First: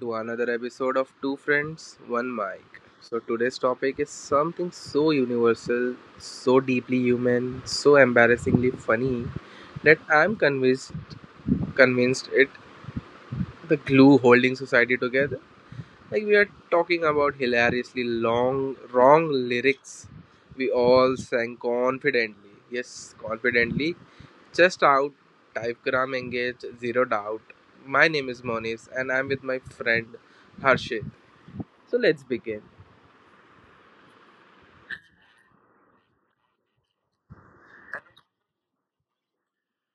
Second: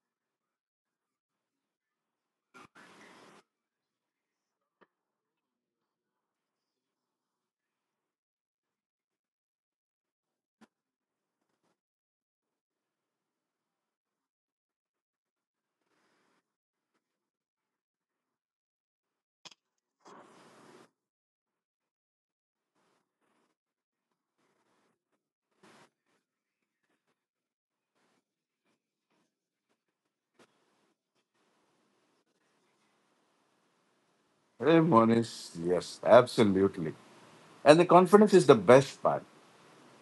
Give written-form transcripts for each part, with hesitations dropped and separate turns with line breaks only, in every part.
to another episode of Two Friends, One Mic. So, today's topic is something so universal, so deeply human, so embarrassingly funny that I'm convinced convinced it the glue holding society together. Like we are talking about hilariously long wrong lyrics we all sang confidently. Yes, confidently. Chest out, typegram engaged, zero doubt. My name is Moniz and I'm with my friend Harshit. So let's begin.
Hey, Monish, yes, absolutely. And the confidence is the best part.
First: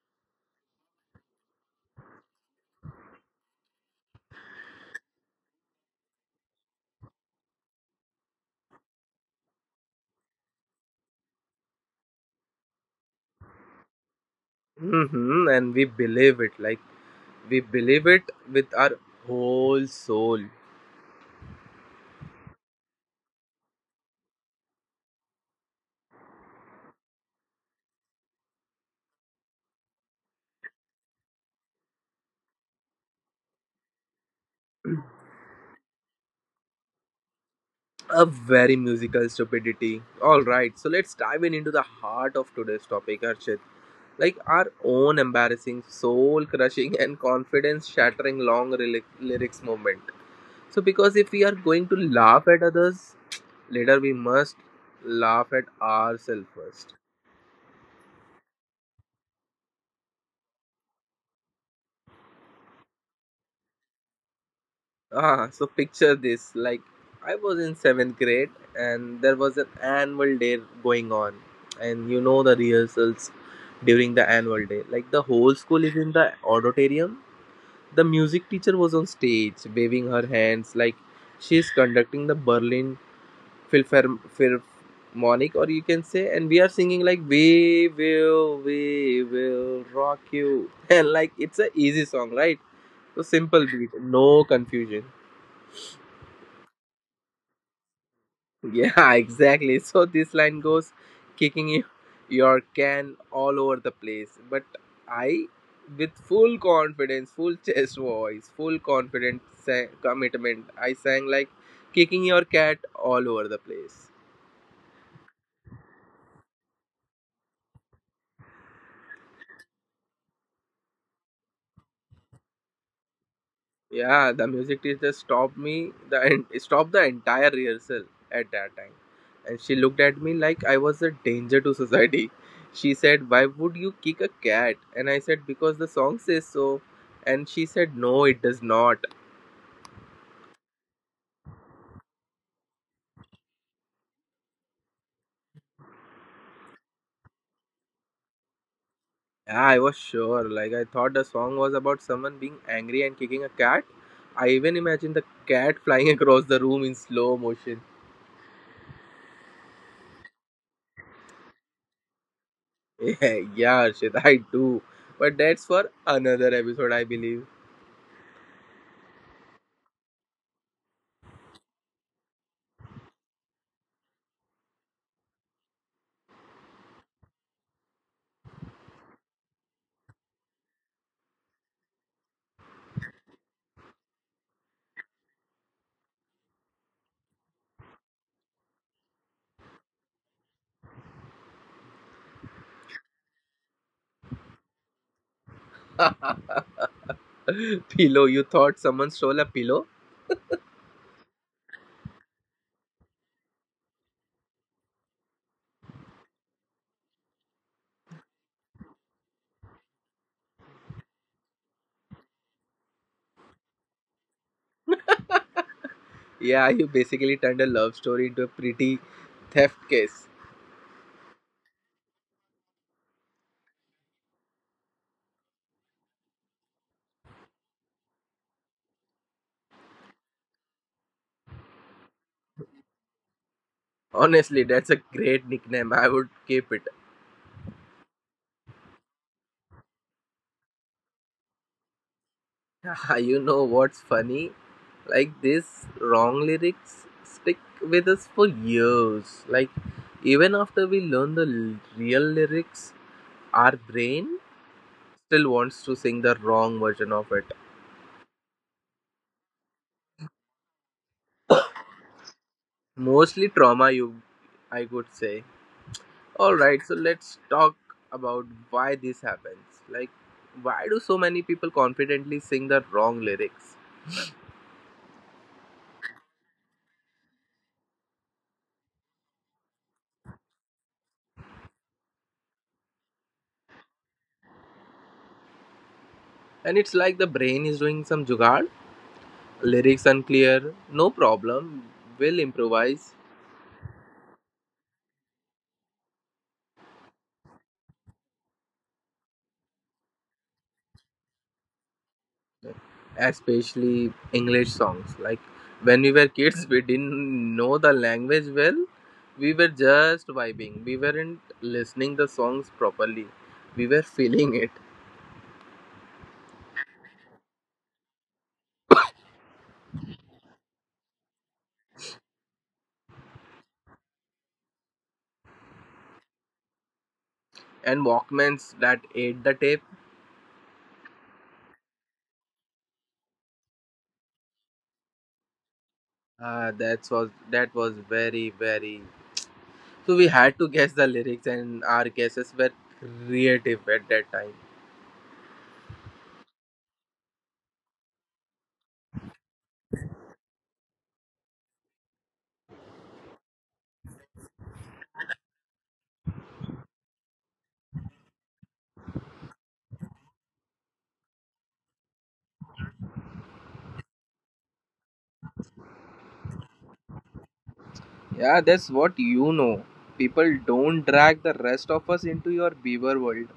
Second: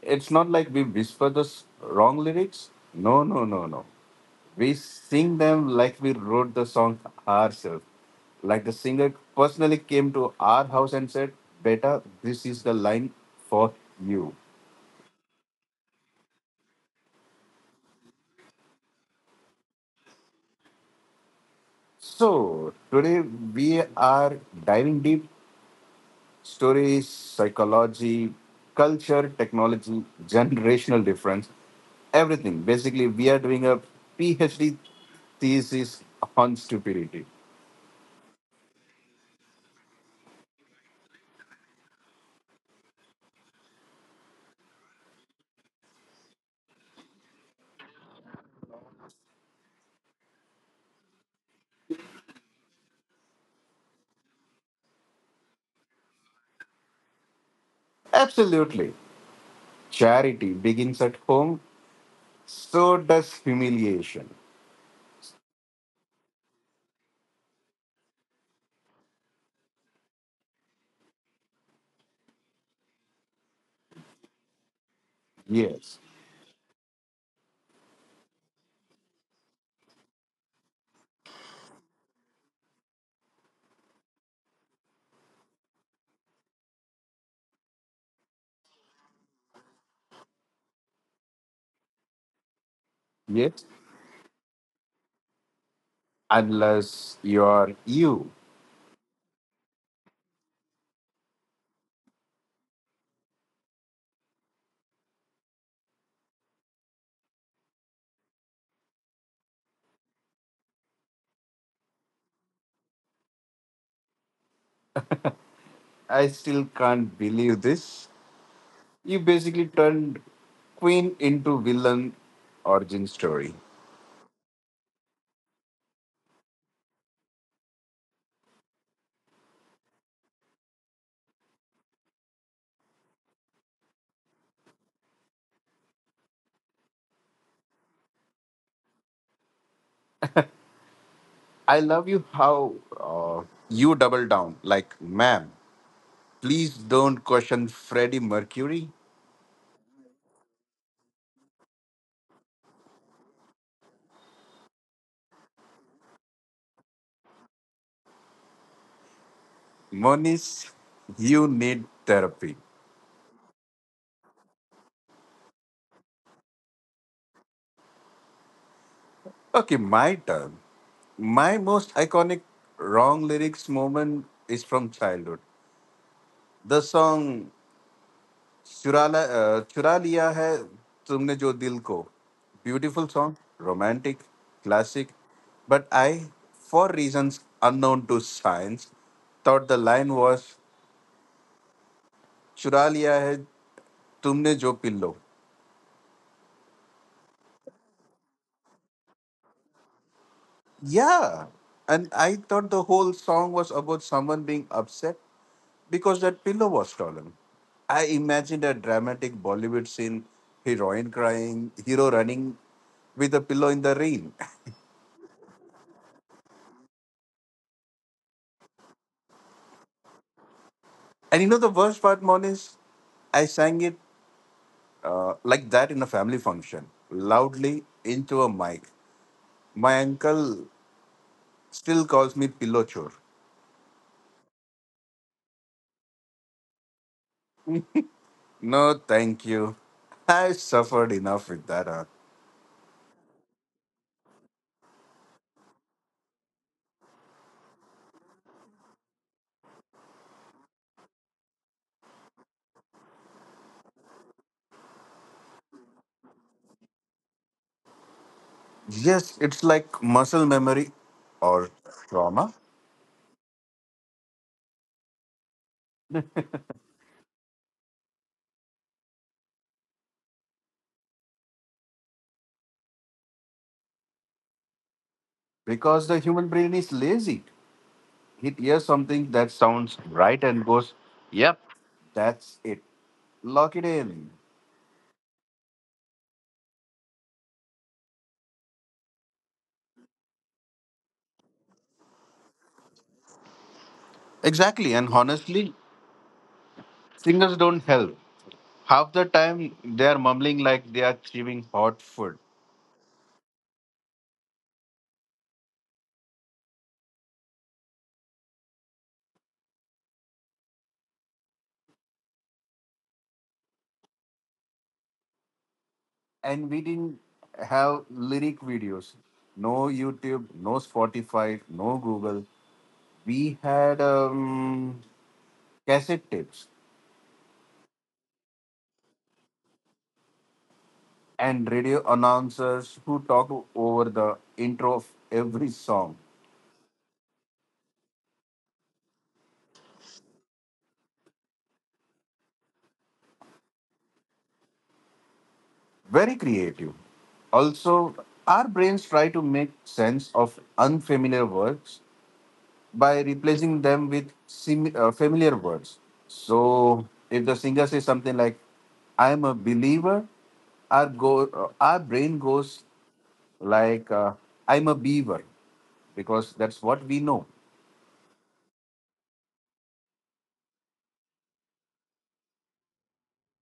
It's not like we whisper the s- wrong lyrics. No, no, no, no. We sing them like we wrote the song ourselves. Like the singer personally came to our house and said, Beta, this is the line for you.
And we believe it, like we believe it with our whole soul.
So, today we are diving deep. Stories, psychology, culture, technology, generational difference, everything. Basically, we are doing a PhD thesis on stupidity.
A very musical stupidity. Alright, so let's dive in into the heart of today's topic, Harshit. Like our own embarrassing, soul crushing, and confidence shattering long lyrics moment. So, because if we are going to laugh at others, later we must laugh at ourselves first.
Absolutely. Charity begins at home, so does humiliation.
So picture this, like I was in 7th grade and there was an annual day going on, and you know, the rehearsals during the annual day, like the whole school is
Yes,
in the auditorium. The music teacher was on stage waving her hands like she is conducting the Berlin Philharmonic, or you can say, and we are singing like we will rock you." And like it's a easy song, right? So
yes.
simple beat, no confusion.
Unless you're you.
Yeah, exactly. So this line goes kicking you, your can all over the place. But I, with full confidence, full chest voice, full confidence, commitment, I sang like kicking your cat all over the place.
I still can't believe this. You basically turned Queen into villain origin story.
Yeah, the music teacher stopped me, the stopped the entire rehearsal at that time. And she looked at me like I was a danger to society. She said, "Why would you kick a cat?" And I said, "Because the song says so." And she said, "No, it does not."
I love you how uh, you double down. Like, ma'am, please don't question Freddie Mercury.
Yeah, I was sure. Like, I thought the song was about someone being angry and kicking a cat. I even imagined the cat flying across the room in slow motion.
Moniz, you need therapy.
Yeah, yeah, shit, I do. But that's for another episode, I believe.
Okay, my turn. My most iconic wrong lyrics moment is from childhood. The song Churala, Chura Liya Hai Tumne Jo Dil Ko. Beautiful song, romantic, classic. But I, for reasons unknown to science, thought the line was चुरा लिया है तुमने जो pillow.
Pillow, you thought someone stole a pillow?
Yeah, and I thought the whole song was about someone being upset because that pillow was stolen. I imagined a dramatic Bollywood scene, heroine crying, hero running with a pillow in the rain.
Yeah, you basically turned a love story into a pretty theft case.
And you know the worst part, Monis? I sang it like that in a family function, loudly, into a mic. My uncle still calls me pillow chore.
Honestly, that's a great nickname. I would keep it.
No, thank you. I've suffered enough with that. Huh?
You know what's funny? Like these wrong lyrics stick with us for years. Like even after we learn the real lyrics, our brain still wants to sing the wrong version of it.
Yes, it's like muscle memory or trauma.
Mostly trauma, you I would say. All right, so let's talk about why this happens. Like, why do so many people confidently sing the wrong lyrics?
Because the human brain is lazy. It hears something that sounds right and goes, yep, that's it. Lock it in.
And it's like the brain is doing some jugaad. Lyrics unclear, no problem, we'll improvise.
Exactly. And honestly, singers don't help. Half the time, they are mumbling like they are chewing hot food.
Especially English songs. Like, when we were kids, we didn't know the language well. We were just vibing. We weren't listening the songs properly. We were feeling it.
And we didn't have lyric videos. No YouTube, no Spotify, no Google. We had cassette tapes
And Walkmans that ate the tape.
and radio announcers who talk over the intro of every song.
Ah, that was very very. So we had to guess the lyrics, and our guesses were creative at that time.
Very creative. Also, our brains try to make sense of unfamiliar words by replacing them with familiar words. So, if the singer says something like, I am a believer, our, go- our brain goes like, I'm a beaver, because that's what we know.
Yeah, that's what you know. People don't drag the rest of us into your beaver world.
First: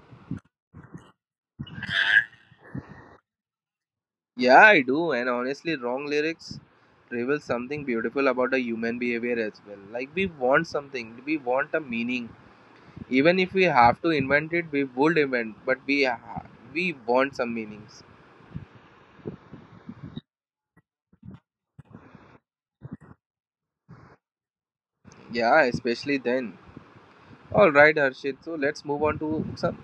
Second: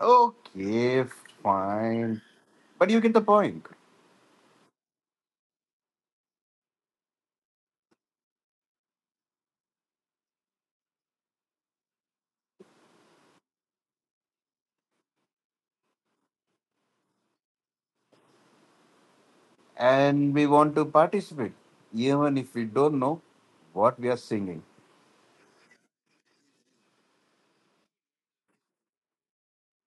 Okay, fine. But you get the point.
Yeah, I do, and honestly, wrong lyrics reveal something beautiful about a human behavior as well. Like we want something, we want a meaning. Even if we have to invent it, we would invent, but we want some meanings.
And we want to participate, even if we don't know what we are singing.
Yeah, especially then. All right, Harshit. So let's move on to some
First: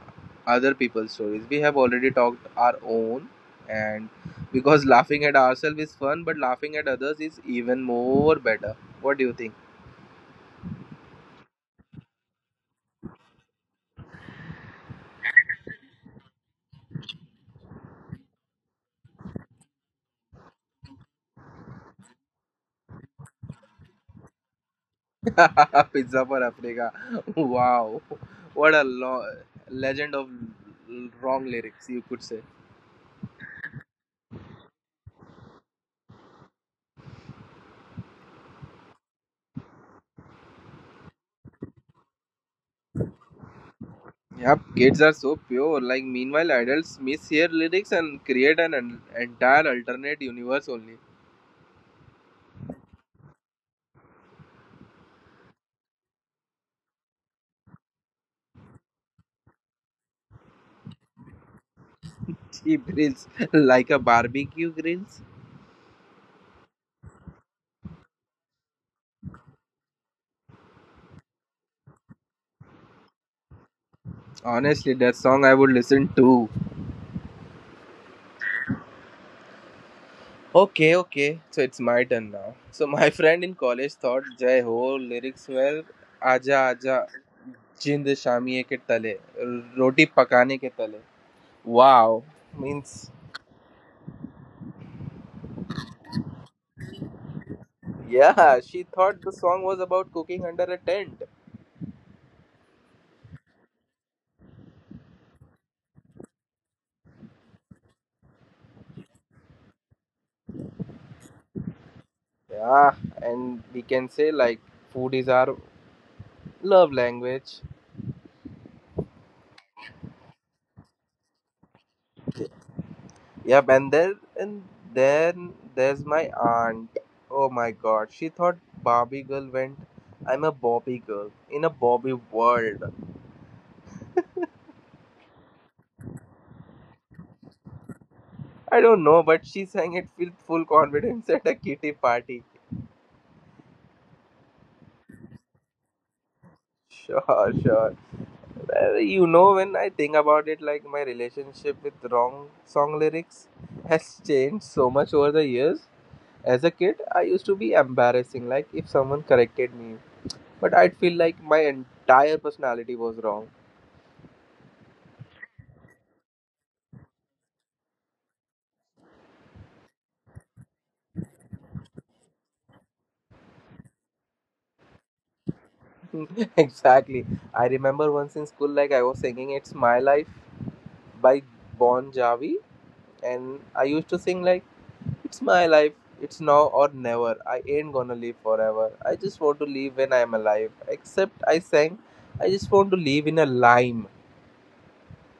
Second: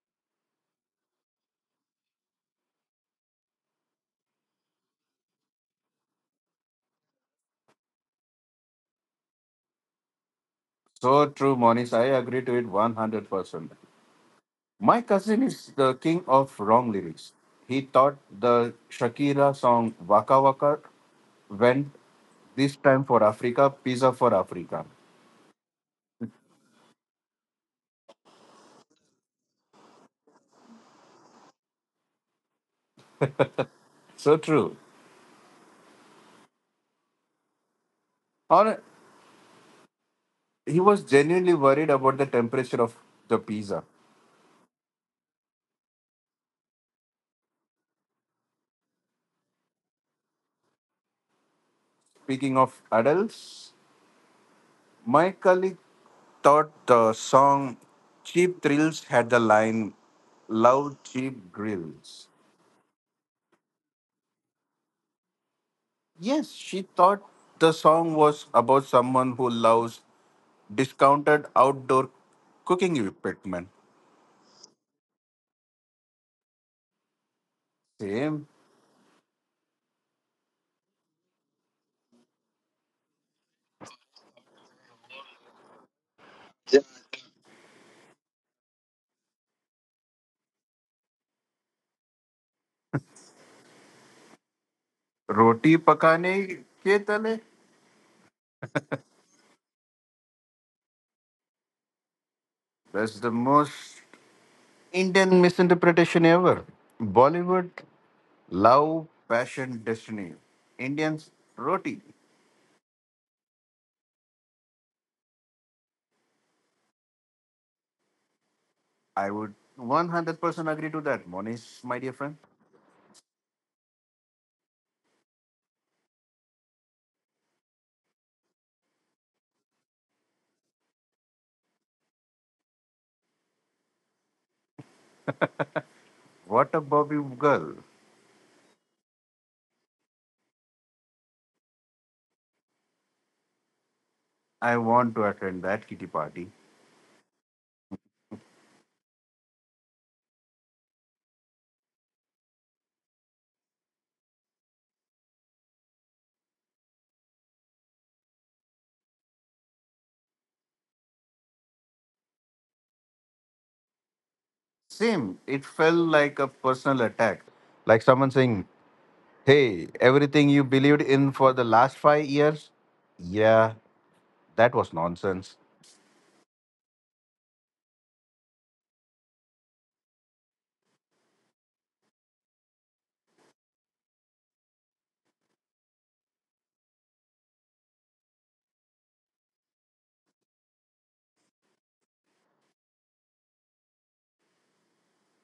other people's stories. We have already talked our own, and because laughing at ourselves is fun, but laughing at others is even more better. What do you think?
So true, Monish. I agree to it 100%. My cousin is the king of wrong lyrics. He taught the Shakira song Waka Waka went this time for Africa, pizza for Africa.
Pizza for Africa. Wow. What a legend of wrong lyrics, you could say.
So true. Or he was genuinely worried about the temperature of the pizza.
Yep, kids are so pure. Like, meanwhile, adults mishear lyrics and create an entire alternate universe only.
Speaking of adults, my colleague thought the song Cheap Thrills had the line Love Cheap Grills.
Cheap grills, like a barbecue grills.
Yes, she thought the song was about someone who loves discounted outdoor cooking equipment.
Honestly, that song I would listen to.
Same.
Okay, okay. So it's my turn now. So my friend in college thought Jai Ho lyrics were "Aja Aja Jind Shamiye ke tale, Roti pakane ke tale." Wow, means
Roti pakane ke tale.
yeah she thought the song was about cooking under a tent.
That's the most Indian misinterpretation ever. Bollywood, love, passion, destiny. Indians, roti.
Yeah, and we can say like food is our love language.
I would 100% agree to that, Monish, my dear friend.
Yep, and then there's my aunt. Oh my god, she thought Barbie girl went, "I'm a Bobby girl in a Bobby world."
What a Bobby girl.
I don't know, but she sang it with full confidence at a kitty party.
I want to attend that kitty party.
Sure, sure. Well, you know, when I think about it, like my relationship with wrong song lyrics has changed so much over the years. As a kid, I used to be embarrassing, like if someone corrected me, but I'd feel like my entire personality was wrong.
Same, it felt like a personal attack. Like someone saying, hey, everything you believed in for the last 5 years? Yeah, that was nonsense.
Exactly. I remember once in school, like I was singing "It's My Life" by Bon Jovi, and I used to sing like, "It's my life, it's now or never. I ain't gonna live forever. I just want to live when I'm alive." Except I sang, "I just want to live in a lime."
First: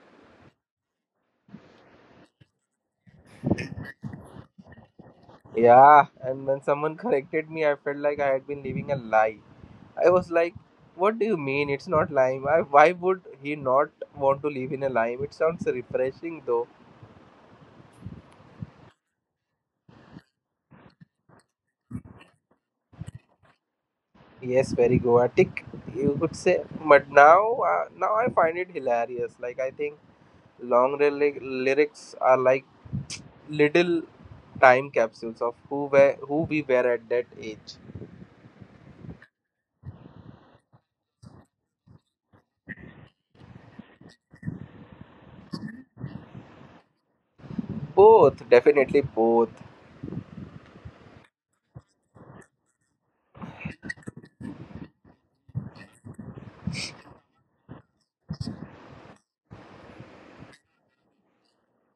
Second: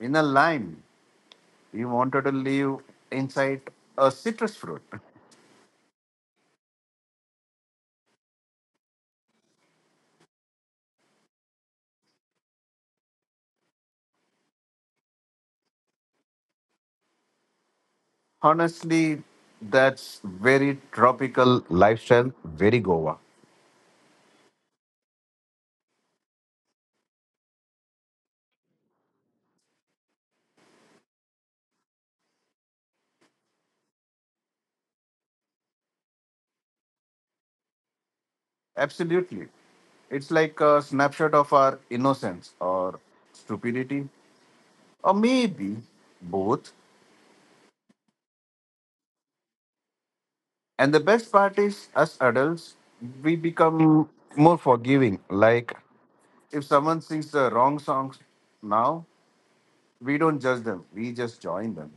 In a line, you wanted to live inside a citrus fruit.
Yeah, and when someone corrected me, I felt like I had been living a lie. I was like, "What do you mean? It's not lime. I, why would he not want to live in a lime? It sounds refreshing, though."
Honestly, that's very tropical lifestyle, very Goa.
Yes, very Goatic, you could say. But now, now I find it hilarious. Like I think long lyrics are like little time capsules of who we were at that age.
Absolutely. It's like a snapshot of our innocence or stupidity, or maybe both.
Both, definitely both.
And the best part is, as adults, we become more forgiving. Like, if someone sings the wrong songs now, we don't judge them, we just join them.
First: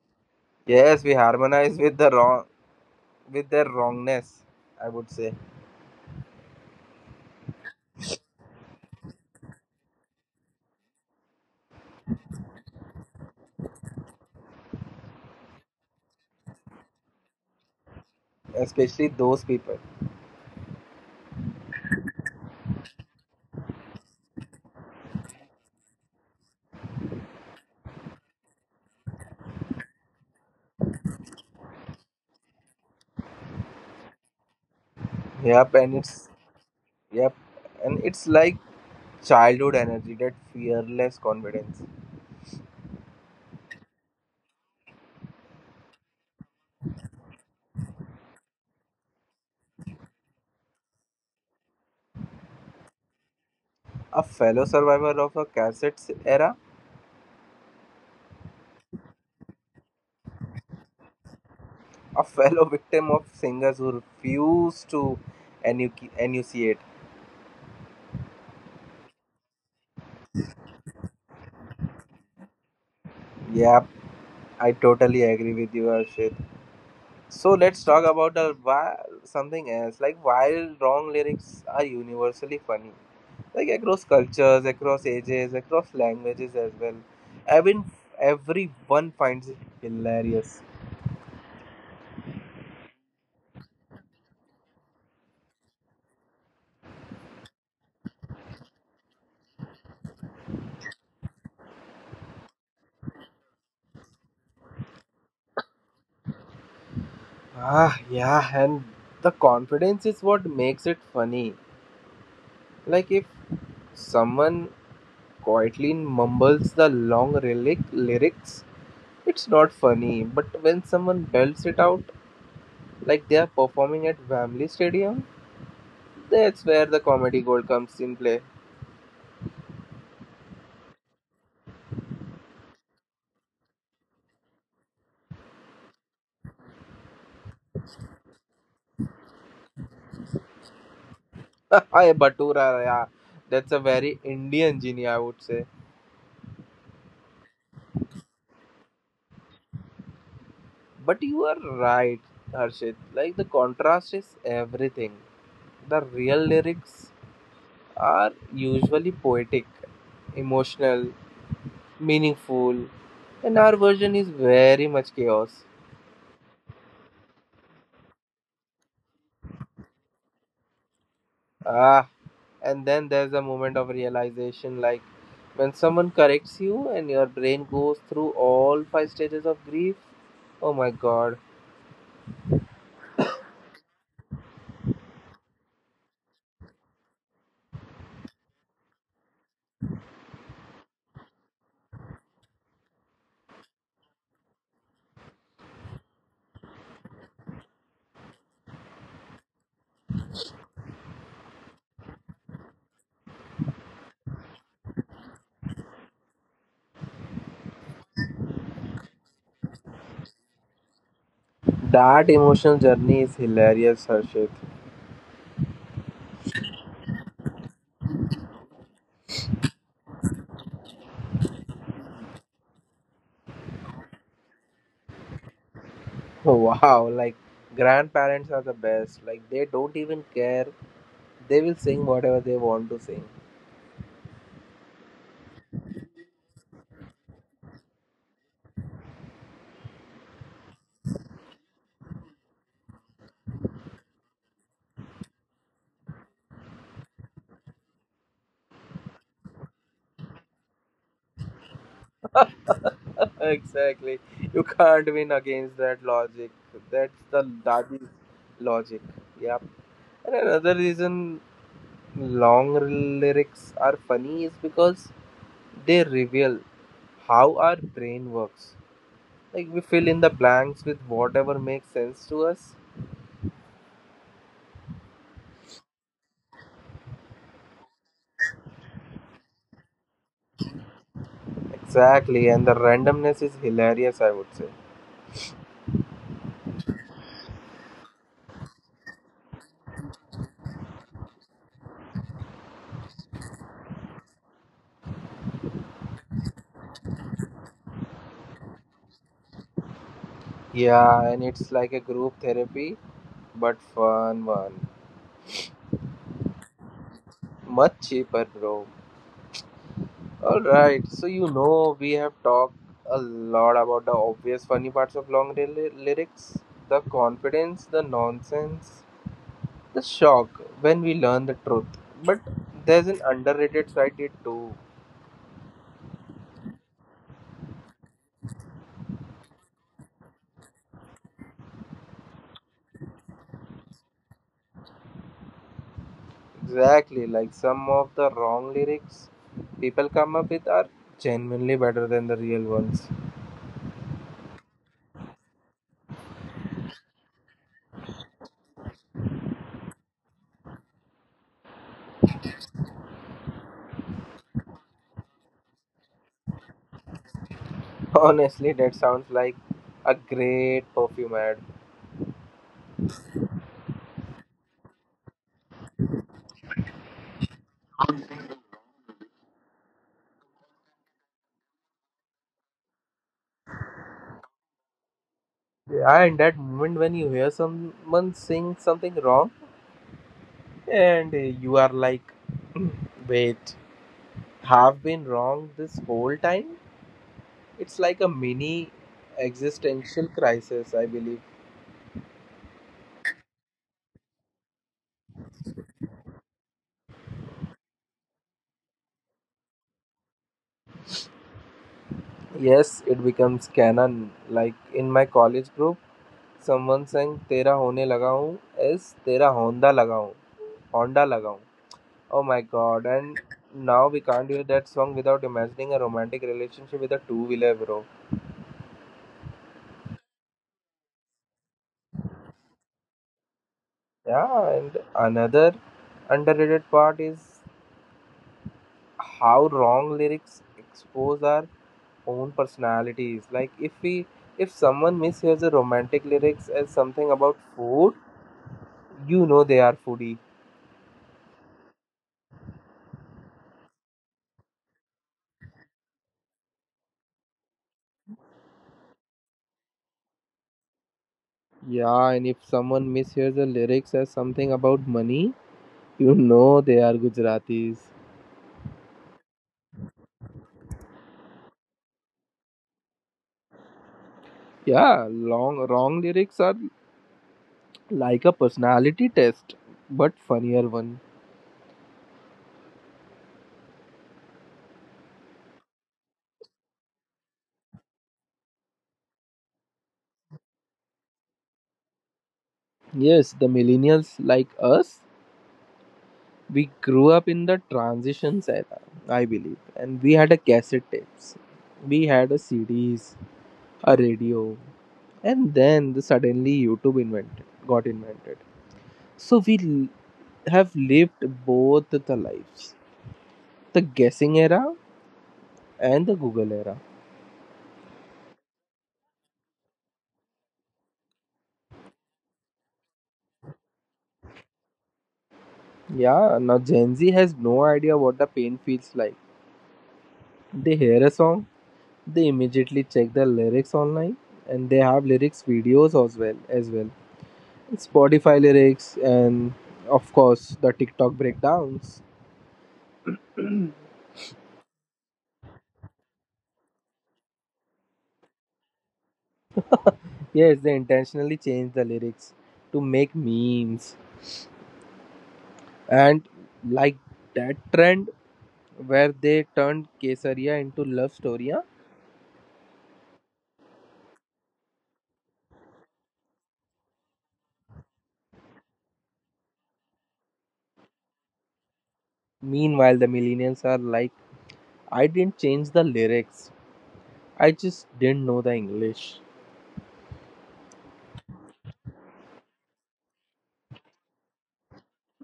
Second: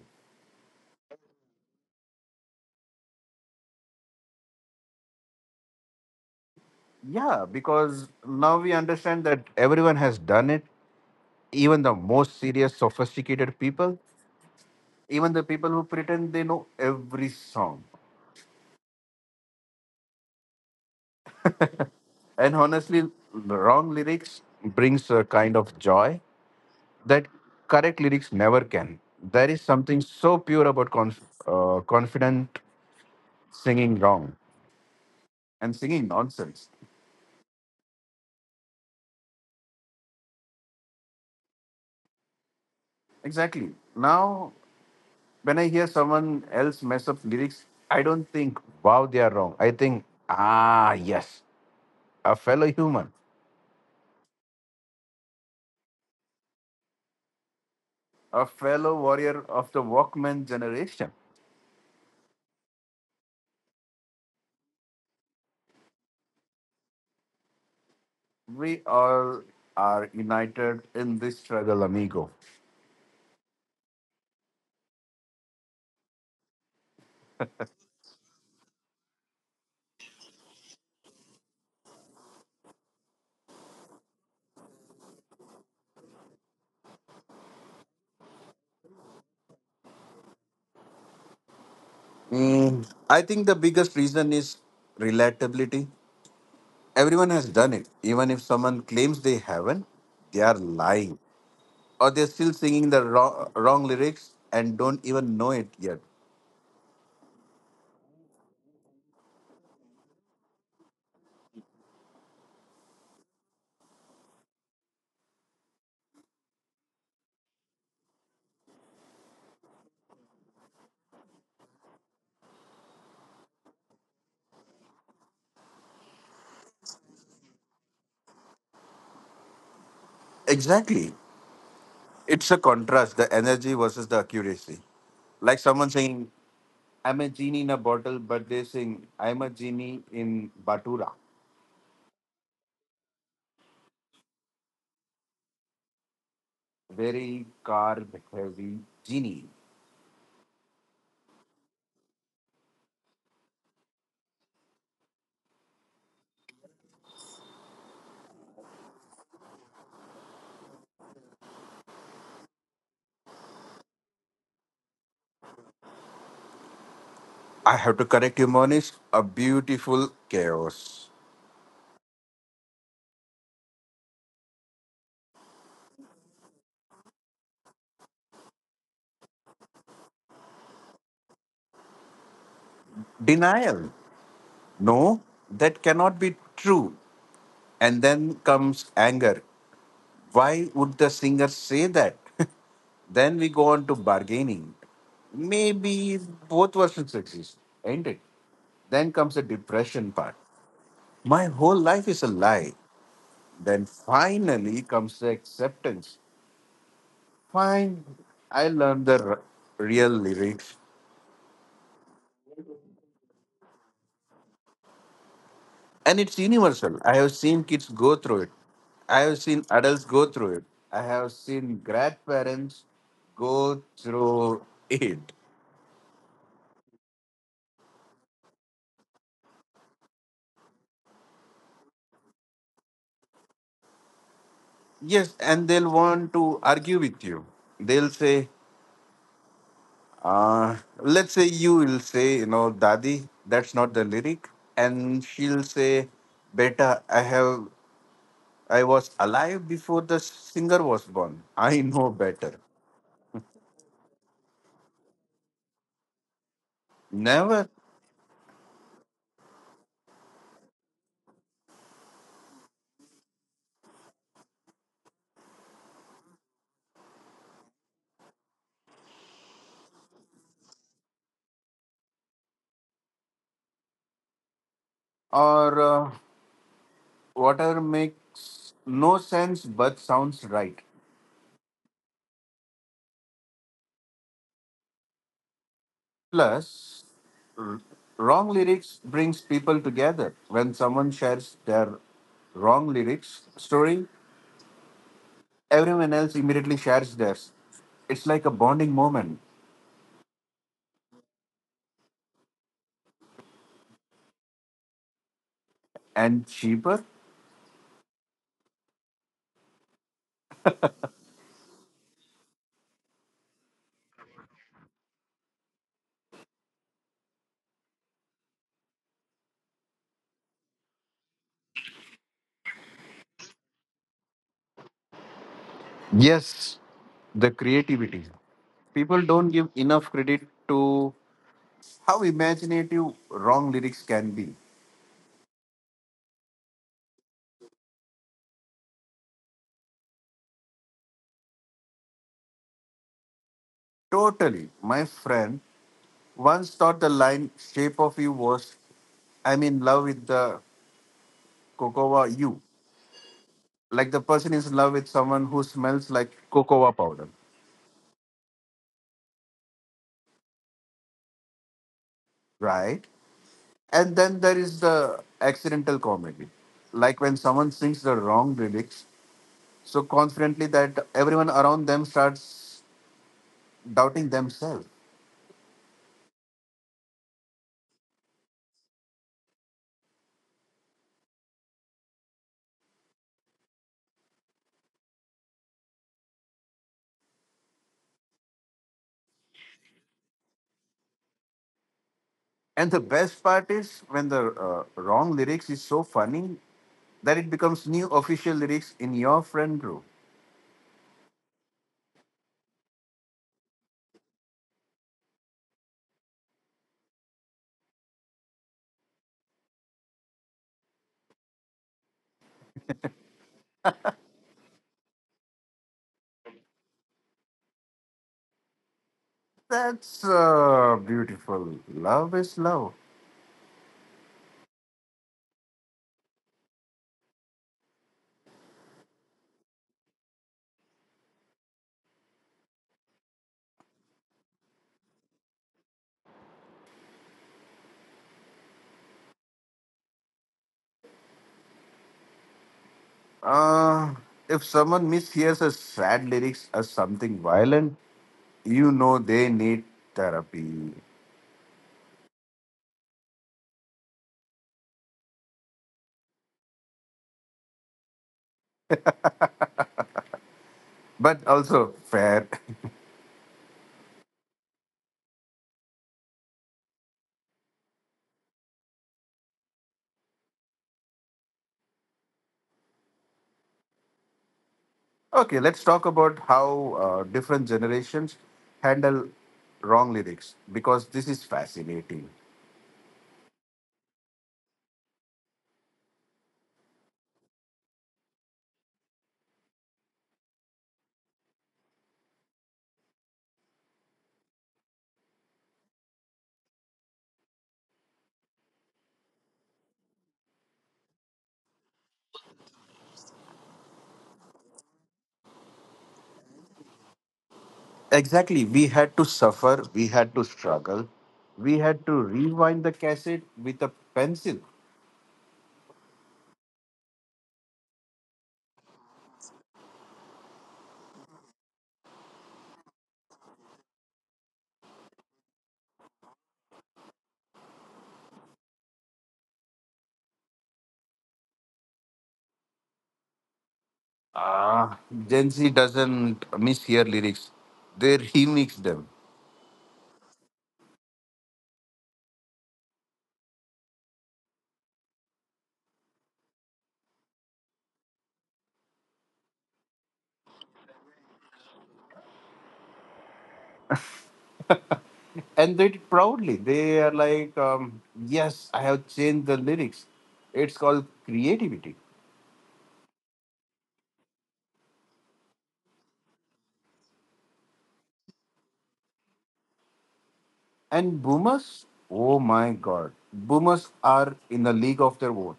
Yes, we harmonize with the wrong with their wrongness. I would say,
Yeah, because now we understand that everyone has done it, even the most serious, sophisticated people, even the people who pretend they know every song.
especially those people.
And honestly, wrong lyrics brings a kind of joy that correct lyrics never can. There is something so pure about confident singing wrong and
Yep, and
singing
it's
nonsense.
yep, and it's like childhood energy, that fearless confidence.
Exactly. Now, when I hear someone else mess up lyrics, I don't think, wow, they are wrong. I think, ah, yes, a fellow human,
A fellow survivor of a cassettes era,
a fellow warrior of the Walkman generation.
a fellow victim of singers who refuse to enu enunciate.
We all are united in this struggle, amigo.
Yeah, I totally agree with you, Arshit. So let's talk about the why, something else. Like while wrong lyrics are universally funny, like across cultures, across ages, across languages as well. I mean, everyone finds it hilarious.
Mm, I think the biggest reason is relatability. Everyone has done it. Even if someone claims they haven't, they are lying. Or they're still singing the wrong lyrics and don't even know it yet.
Ah, yeah, and the confidence is what makes it funny. Like if someone quietly mumbles the long relic lyrics. It's not funny, but when someone belts it out like they are performing at Wembley Stadium, that's where the comedy gold comes in play.
Exactly. It's a contrast, the energy versus the accuracy. Like someone saying, I'm a genie in a bottle, but they sing, I'm a genie in Batura.
Hey, Batura, yeah. That's a very Indian genie, I would say.
Very carb heavy genie.
But you are right, Harshit. Like, the contrast is everything. The real lyrics are usually poetic, emotional, meaningful, and our version is very much chaos.
I have to correct you, Monish. A beautiful chaos.
Ah, and then there's a moment of realization like when someone corrects you and your brain goes through all five stages of grief. Oh my god,
Denial. No, that cannot be true. And then comes anger. Why would the singer say that? Then we go on to bargaining. Maybe both versions exist, ain't it? Then comes the depression part. My whole life is a lie. Then finally comes the acceptance. Fine, I learned the real lyrics.
that emotional journey is hilarious, Harshit.
And it's universal. I have seen kids go through it. I have seen adults go through it. I have seen grandparents go through it.
Wow, like grandparents are the best, like they don't even care, they will sing whatever they want to sing.
Yes, and they'll want to argue with you. They'll say, let's say you will say, you know, Dadi, that's not the lyric. And she'll say, Beta, I was alive before the singer was born. I know better.
Exactly, you can't win against that logic. That's the
Never.
daddy's logic. Yep, and another reason long lyrics are funny is because they reveal how our brain works. Like we fill in the blanks with whatever makes sense to us.
Or whatever makes no sense but sounds right.
Exactly, and the randomness is hilarious, I would say.
Plus, wrong lyrics brings people together. When someone shares their wrong lyrics story, everyone else immediately shares theirs. It's like a bonding moment.
Yeah, and it's like a group therapy, but fun one.
And cheaper?
Much cheaper, bro. Alright, so you know we have talked a lot about the obvious funny parts of long lyrics, the confidence, the nonsense, the shock when we learn the truth. But there's an underrated side to it too.
Yes, the creativity. People don't give enough credit to how imaginative wrong lyrics can be.
Exactly, like some of the wrong lyrics people come up with are genuinely better than the real ones.
Totally. My friend once thought the line shape of you was I'm in love with the cocoa you. Like the person is in love with someone who smells like cocoa powder,
Honestly, that sounds like a great perfume ad.
right? And then there is the accidental comedy, like when someone sings the wrong lyrics so confidently that everyone around them starts doubting themselves.
Yeah, and that moment when you hear someone sing something wrong and you are like, "Hmm, wait, have been wrong this whole time? It's like a mini existential crisis, I believe."
And the best part is when the wrong lyrics is so funny that it becomes new official lyrics in your friend group.
Yes, it becomes canon. Like in my college group, someone sang "तेरा होने लगा हूँ" is "तेरा Honda लगा हूँ," Honda लगा हूँ. Oh my God! And now we can't hear that song without imagining a romantic relationship with a two-wheeler, bro.
That's beautiful. Love is love.
Yeah, and another underrated part is how wrong lyrics expose our own personalities. Like if we, if someone mishears a romantic lyrics as something about food, you know they are foodie.
Uh, if someone mishears a sad lyrics as something violent, you know they need therapy.
Yeah, and if someone mishears the lyrics as something about money, you know they are Gujaratis.
But also fair.
Yeah, long wrong lyrics are like a personality test, but funnier one.
Okay, let's talk about how different generations handle wrong lyrics because this is fascinating.
Yes, the millennials like us, we grew up in the transitions era, I believe, and we had a cassette tapes, we had a CDs, a radio, and then the suddenly YouTube invented, got invented. So have lived both the lives, the guessing era and the Google era.
Exactly. We had to suffer, we had to struggle, we had to rewind the cassette with a pencil.
Yeah, now Gen Z has no idea what the pain feels like. They hear a song, they immediately check the lyrics online, and they have lyrics videos as well as well. Spotify lyrics and of course the TikTok breakdowns.
Ah, Gen Z doesn't mishear lyrics. They remix them.
Yes, they intentionally change the lyrics to make memes and like that trend where they turned Kesaria into love story. Huh?
And they do proudly. They are like, yes, I have changed the lyrics. It's called creativity.
Meanwhile, the millennials are like, I didn't change the lyrics. I just didn't know the English.
And boomers, oh my God. Boomers are in a league of their own.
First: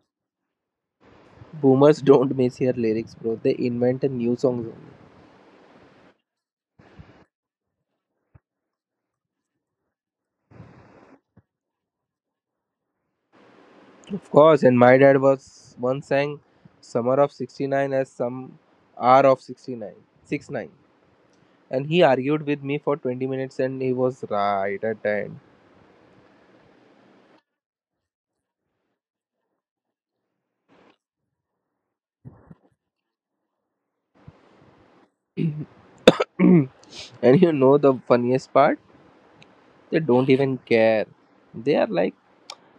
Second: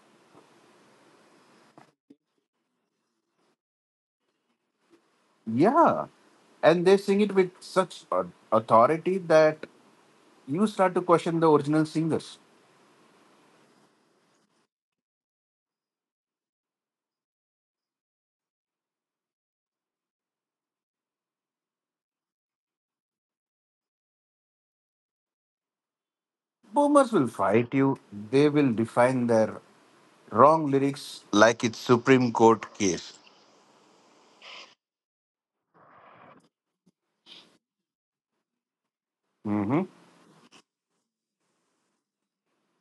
Boomers don't miss their lyrics, bro. They invent a new songs only.
Yeah. And they sing it with authority that you start to question the original singers.
Of course, and my dad was once sang Summer of 69 as some R of 69. 69. And he argued with me for 20 minutes and he was right at the
Boomers will fight you. They will define their wrong lyrics like it's Supreme Court case.
end. And you know the funniest part?
Hmm.
They don't even care. They are like,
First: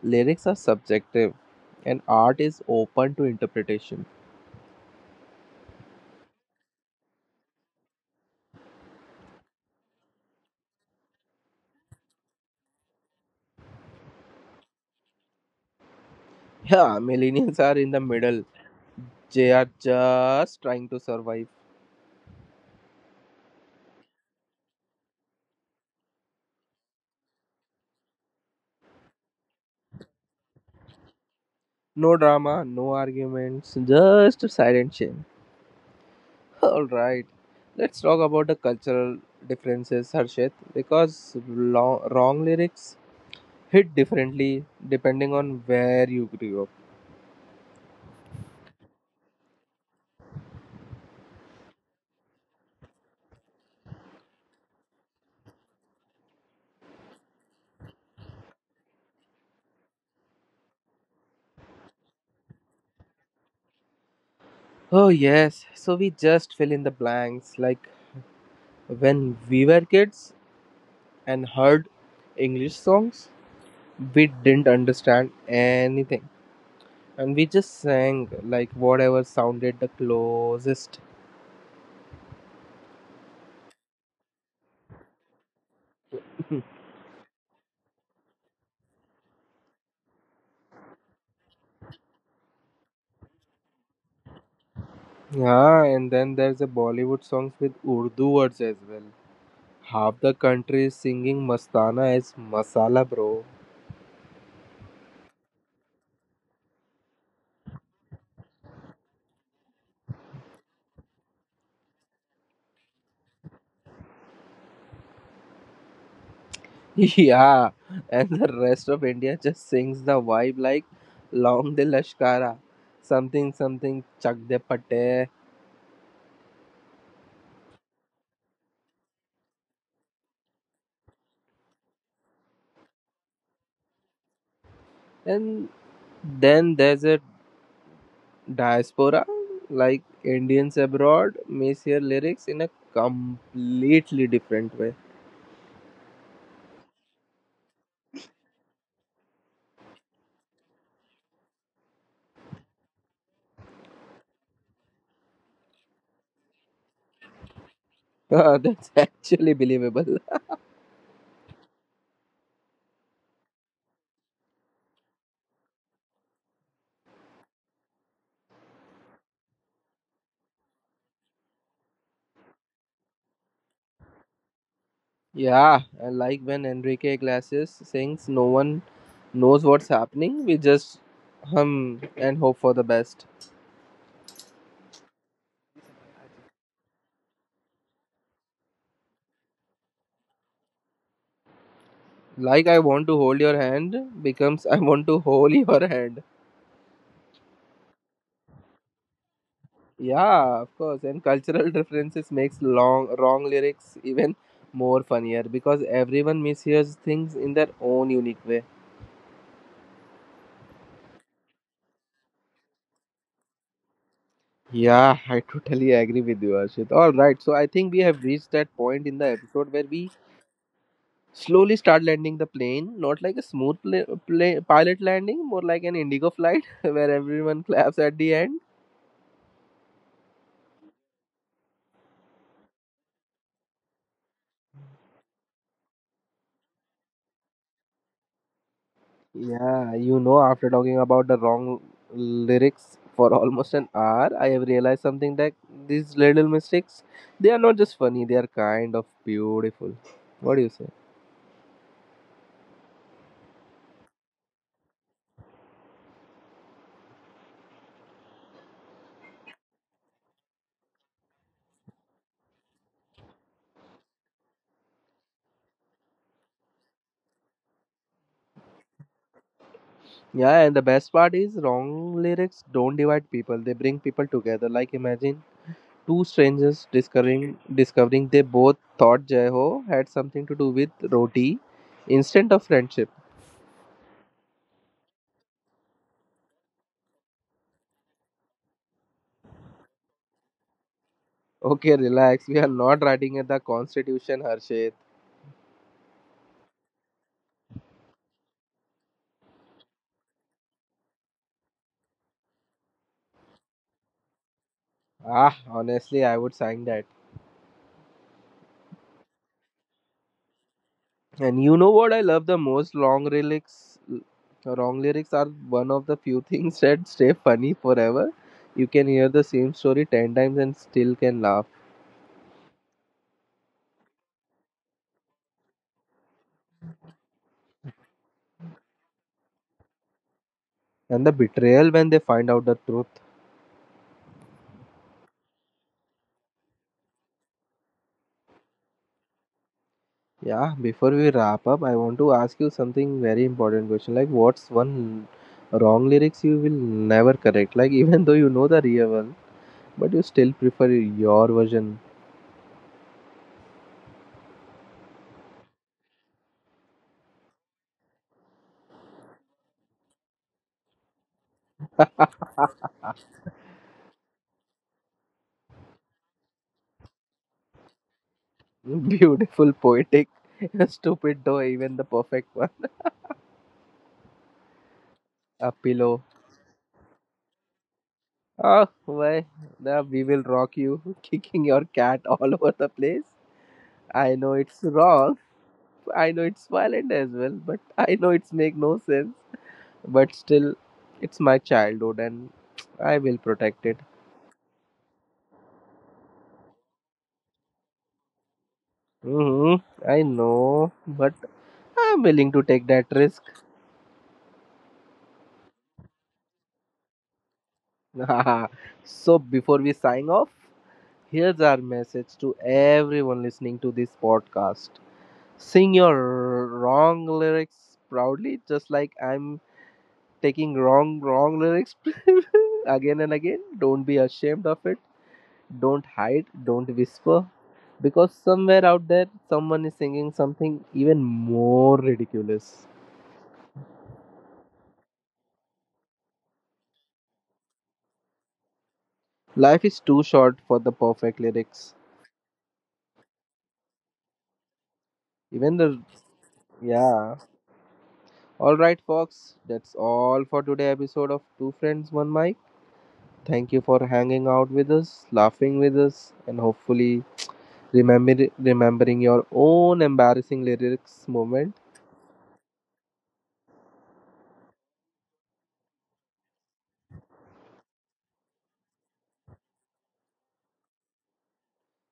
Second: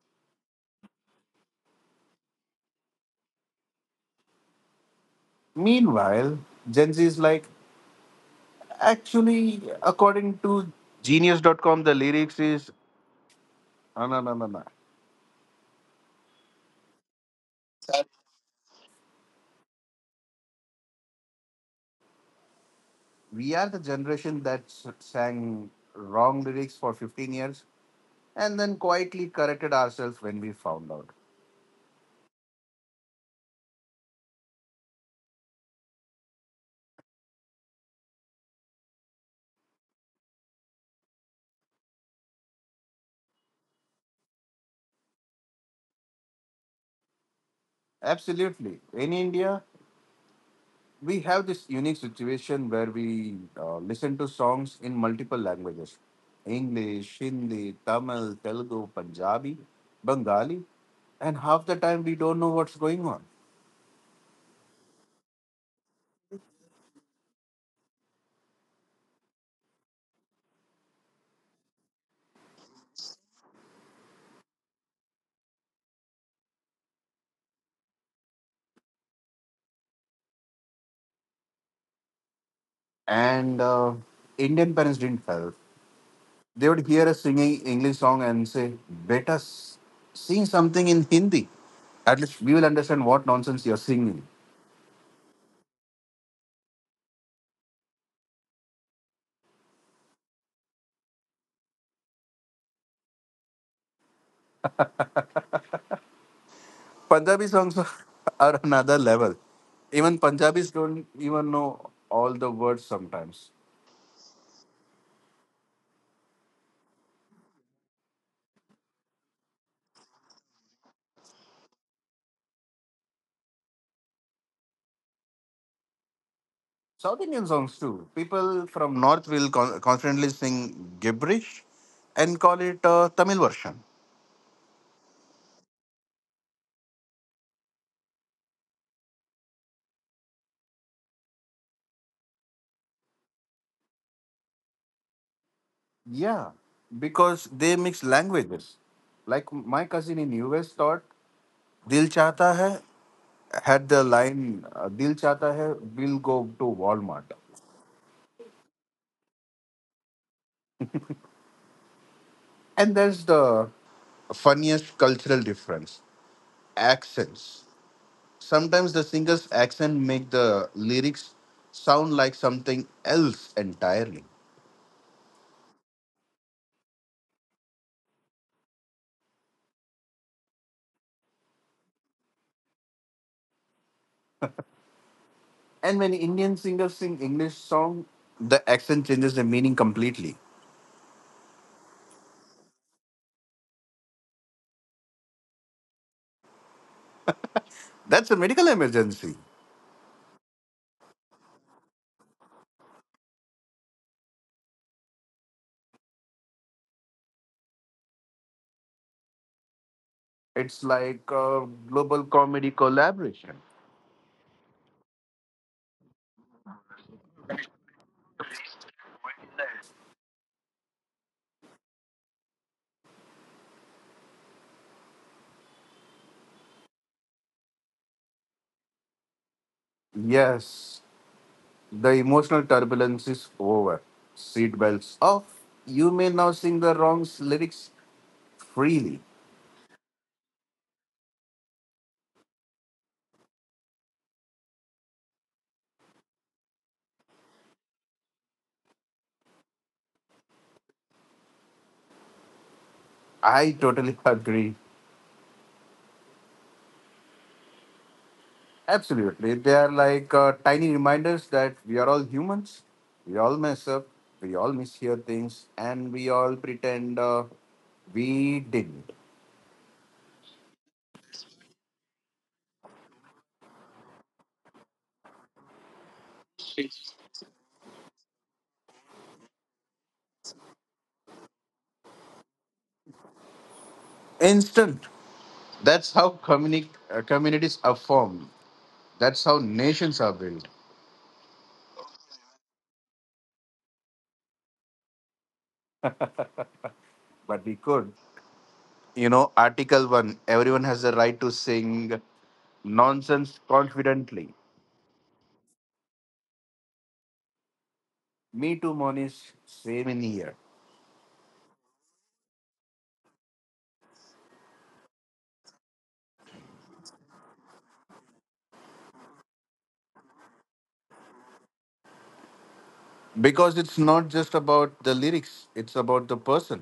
lyrics are subjective and art is open to interpretation.
Meanwhile, Gen Z is like, actually, according to Genius.com, the lyrics is, no, no, no, no, no.
Yeah, millennials are in the middle. They are just trying to survive.
We are the generation that sang wrong lyrics for 15 years and then quietly corrected ourselves when we found out.
No drama, no arguments, just silent shame. Alright, let's talk about the cultural differences, Harshit, because long, wrong lyrics hit differently depending on where you grew up.
Absolutely. In India, we have this unique situation where we listen to songs in multiple languages, English, Hindi, Tamil, Telugu, Punjabi, Bengali, and half the time we don't know what's going on.
Oh, yes, so we just fill in the blanks like when we were kids and heard English songs, we didn't understand anything and we just sang like whatever sounded the closest.
And Indian parents didn't help. They would hear us singing English song and say, Beta, sing something in Hindi. At least we will understand what nonsense you're singing.
Yeah, and then there's a Bollywood songs with Urdu words as well. Half the country is singing Mastana as Masala, bro.
Punjabi songs are another level. Even Punjabis don't even know all the words sometimes.
Yeah, and the rest of India just sings the vibe like Long De Lashkara, something something Chak De Pate.
South Indian songs too. People from North will confidently sing gibberish and call it Tamil version.
And then there's a diaspora, like Indians abroad, may hear lyrics in a completely different way.
Yeah, because they mix languages. Like my cousin in US thought, "Dil chata hai" had the line, "Dil chata hai, we'll go to Walmart,"
That's actually believable.
and there's the funniest cultural difference. Accents. Sometimes the singer's accent make the lyrics sound like something else entirely.
Yeah, I like when Enrique Glasses sings, no one knows what's happening. We just hum and hope for the best.
And when Indian singers sing English song, the accent changes the meaning completely.
Like I want to hold your hand becomes I want to hold your hand.
That's a medical emergency.
Yeah, of course. And cultural differences makes long wrong lyrics even more funnier because everyone mishears things in their own unique way.
It's like a global comedy collaboration.
Yeah, I totally agree with you, Ashit. All right, so I think we have reached that point in the episode where we slowly start landing the plane, not like a smooth pilot landing, more like an indigo flight where everyone claps at the end.
Yes, the emotional turbulence is over. Seatbelts off. You may now sing the wrong lyrics freely.
Yeah, you know, after talking about the wrong lyrics for almost an hour, I have realized something that these little mistakes, they are not just funny, they are kind of beautiful. What do you say?
I totally agree. Absolutely. They are like tiny reminders that we are all humans. We all mess up. We all mishear things. And we all pretend we didn't.
Yeah, and the best part is wrong lyrics don't divide people, they bring people together. Like, imagine two strangers discovering they both thought "Jai ho," had something to do with roti. Instant of friendship.
Instant. That's how communities are formed. That's how nations are built.
Okay, relax. We are not writing at the Constitution, Harshit.
But we could, you know, Article 1, everyone has the right to sing nonsense confidently.
Ah, honestly, I would sign that.
Me too, Monish, same in here.
And you know what I love the most? Long lyrics. Wrong lyrics are one of the few things that stay funny forever. You can hear the same story 10 times and still can laugh.
Because it's not just about the lyrics, it's about the person.
And the betrayal when they find out the truth. Yeah, before we wrap up, I want to ask you something very important question. Like, what's one wrong lyrics you will never correct? Like, even though you know the real one, but you still prefer your version. Beautiful, poetic, stupid though, even the perfect one. A pillow. Oh, why? The we will rock you, kicking your cat all over the place. I know it's wrong. I know it's violent as well, but I know it's make no sense. But still, it's my childhood and I will protect it. Hmm. I know, but I'm willing to take that risk. So, before we sign off, here's our message to everyone listening to this podcast, sing your wrong lyrics proudly, just like I'm taking wrong, wrong lyrics again and again. Don't be ashamed of it. Don't hide, don't whisper, because somewhere out there, someone is singing something even more ridiculous. Life is too short for the perfect lyrics. Even the. Yeah. Alright, folks, that's all for today episode of Two Friends, One Mic. Thank you for hanging out with us, laughing with us, and hopefully remembering your own embarrassing lyrics moment.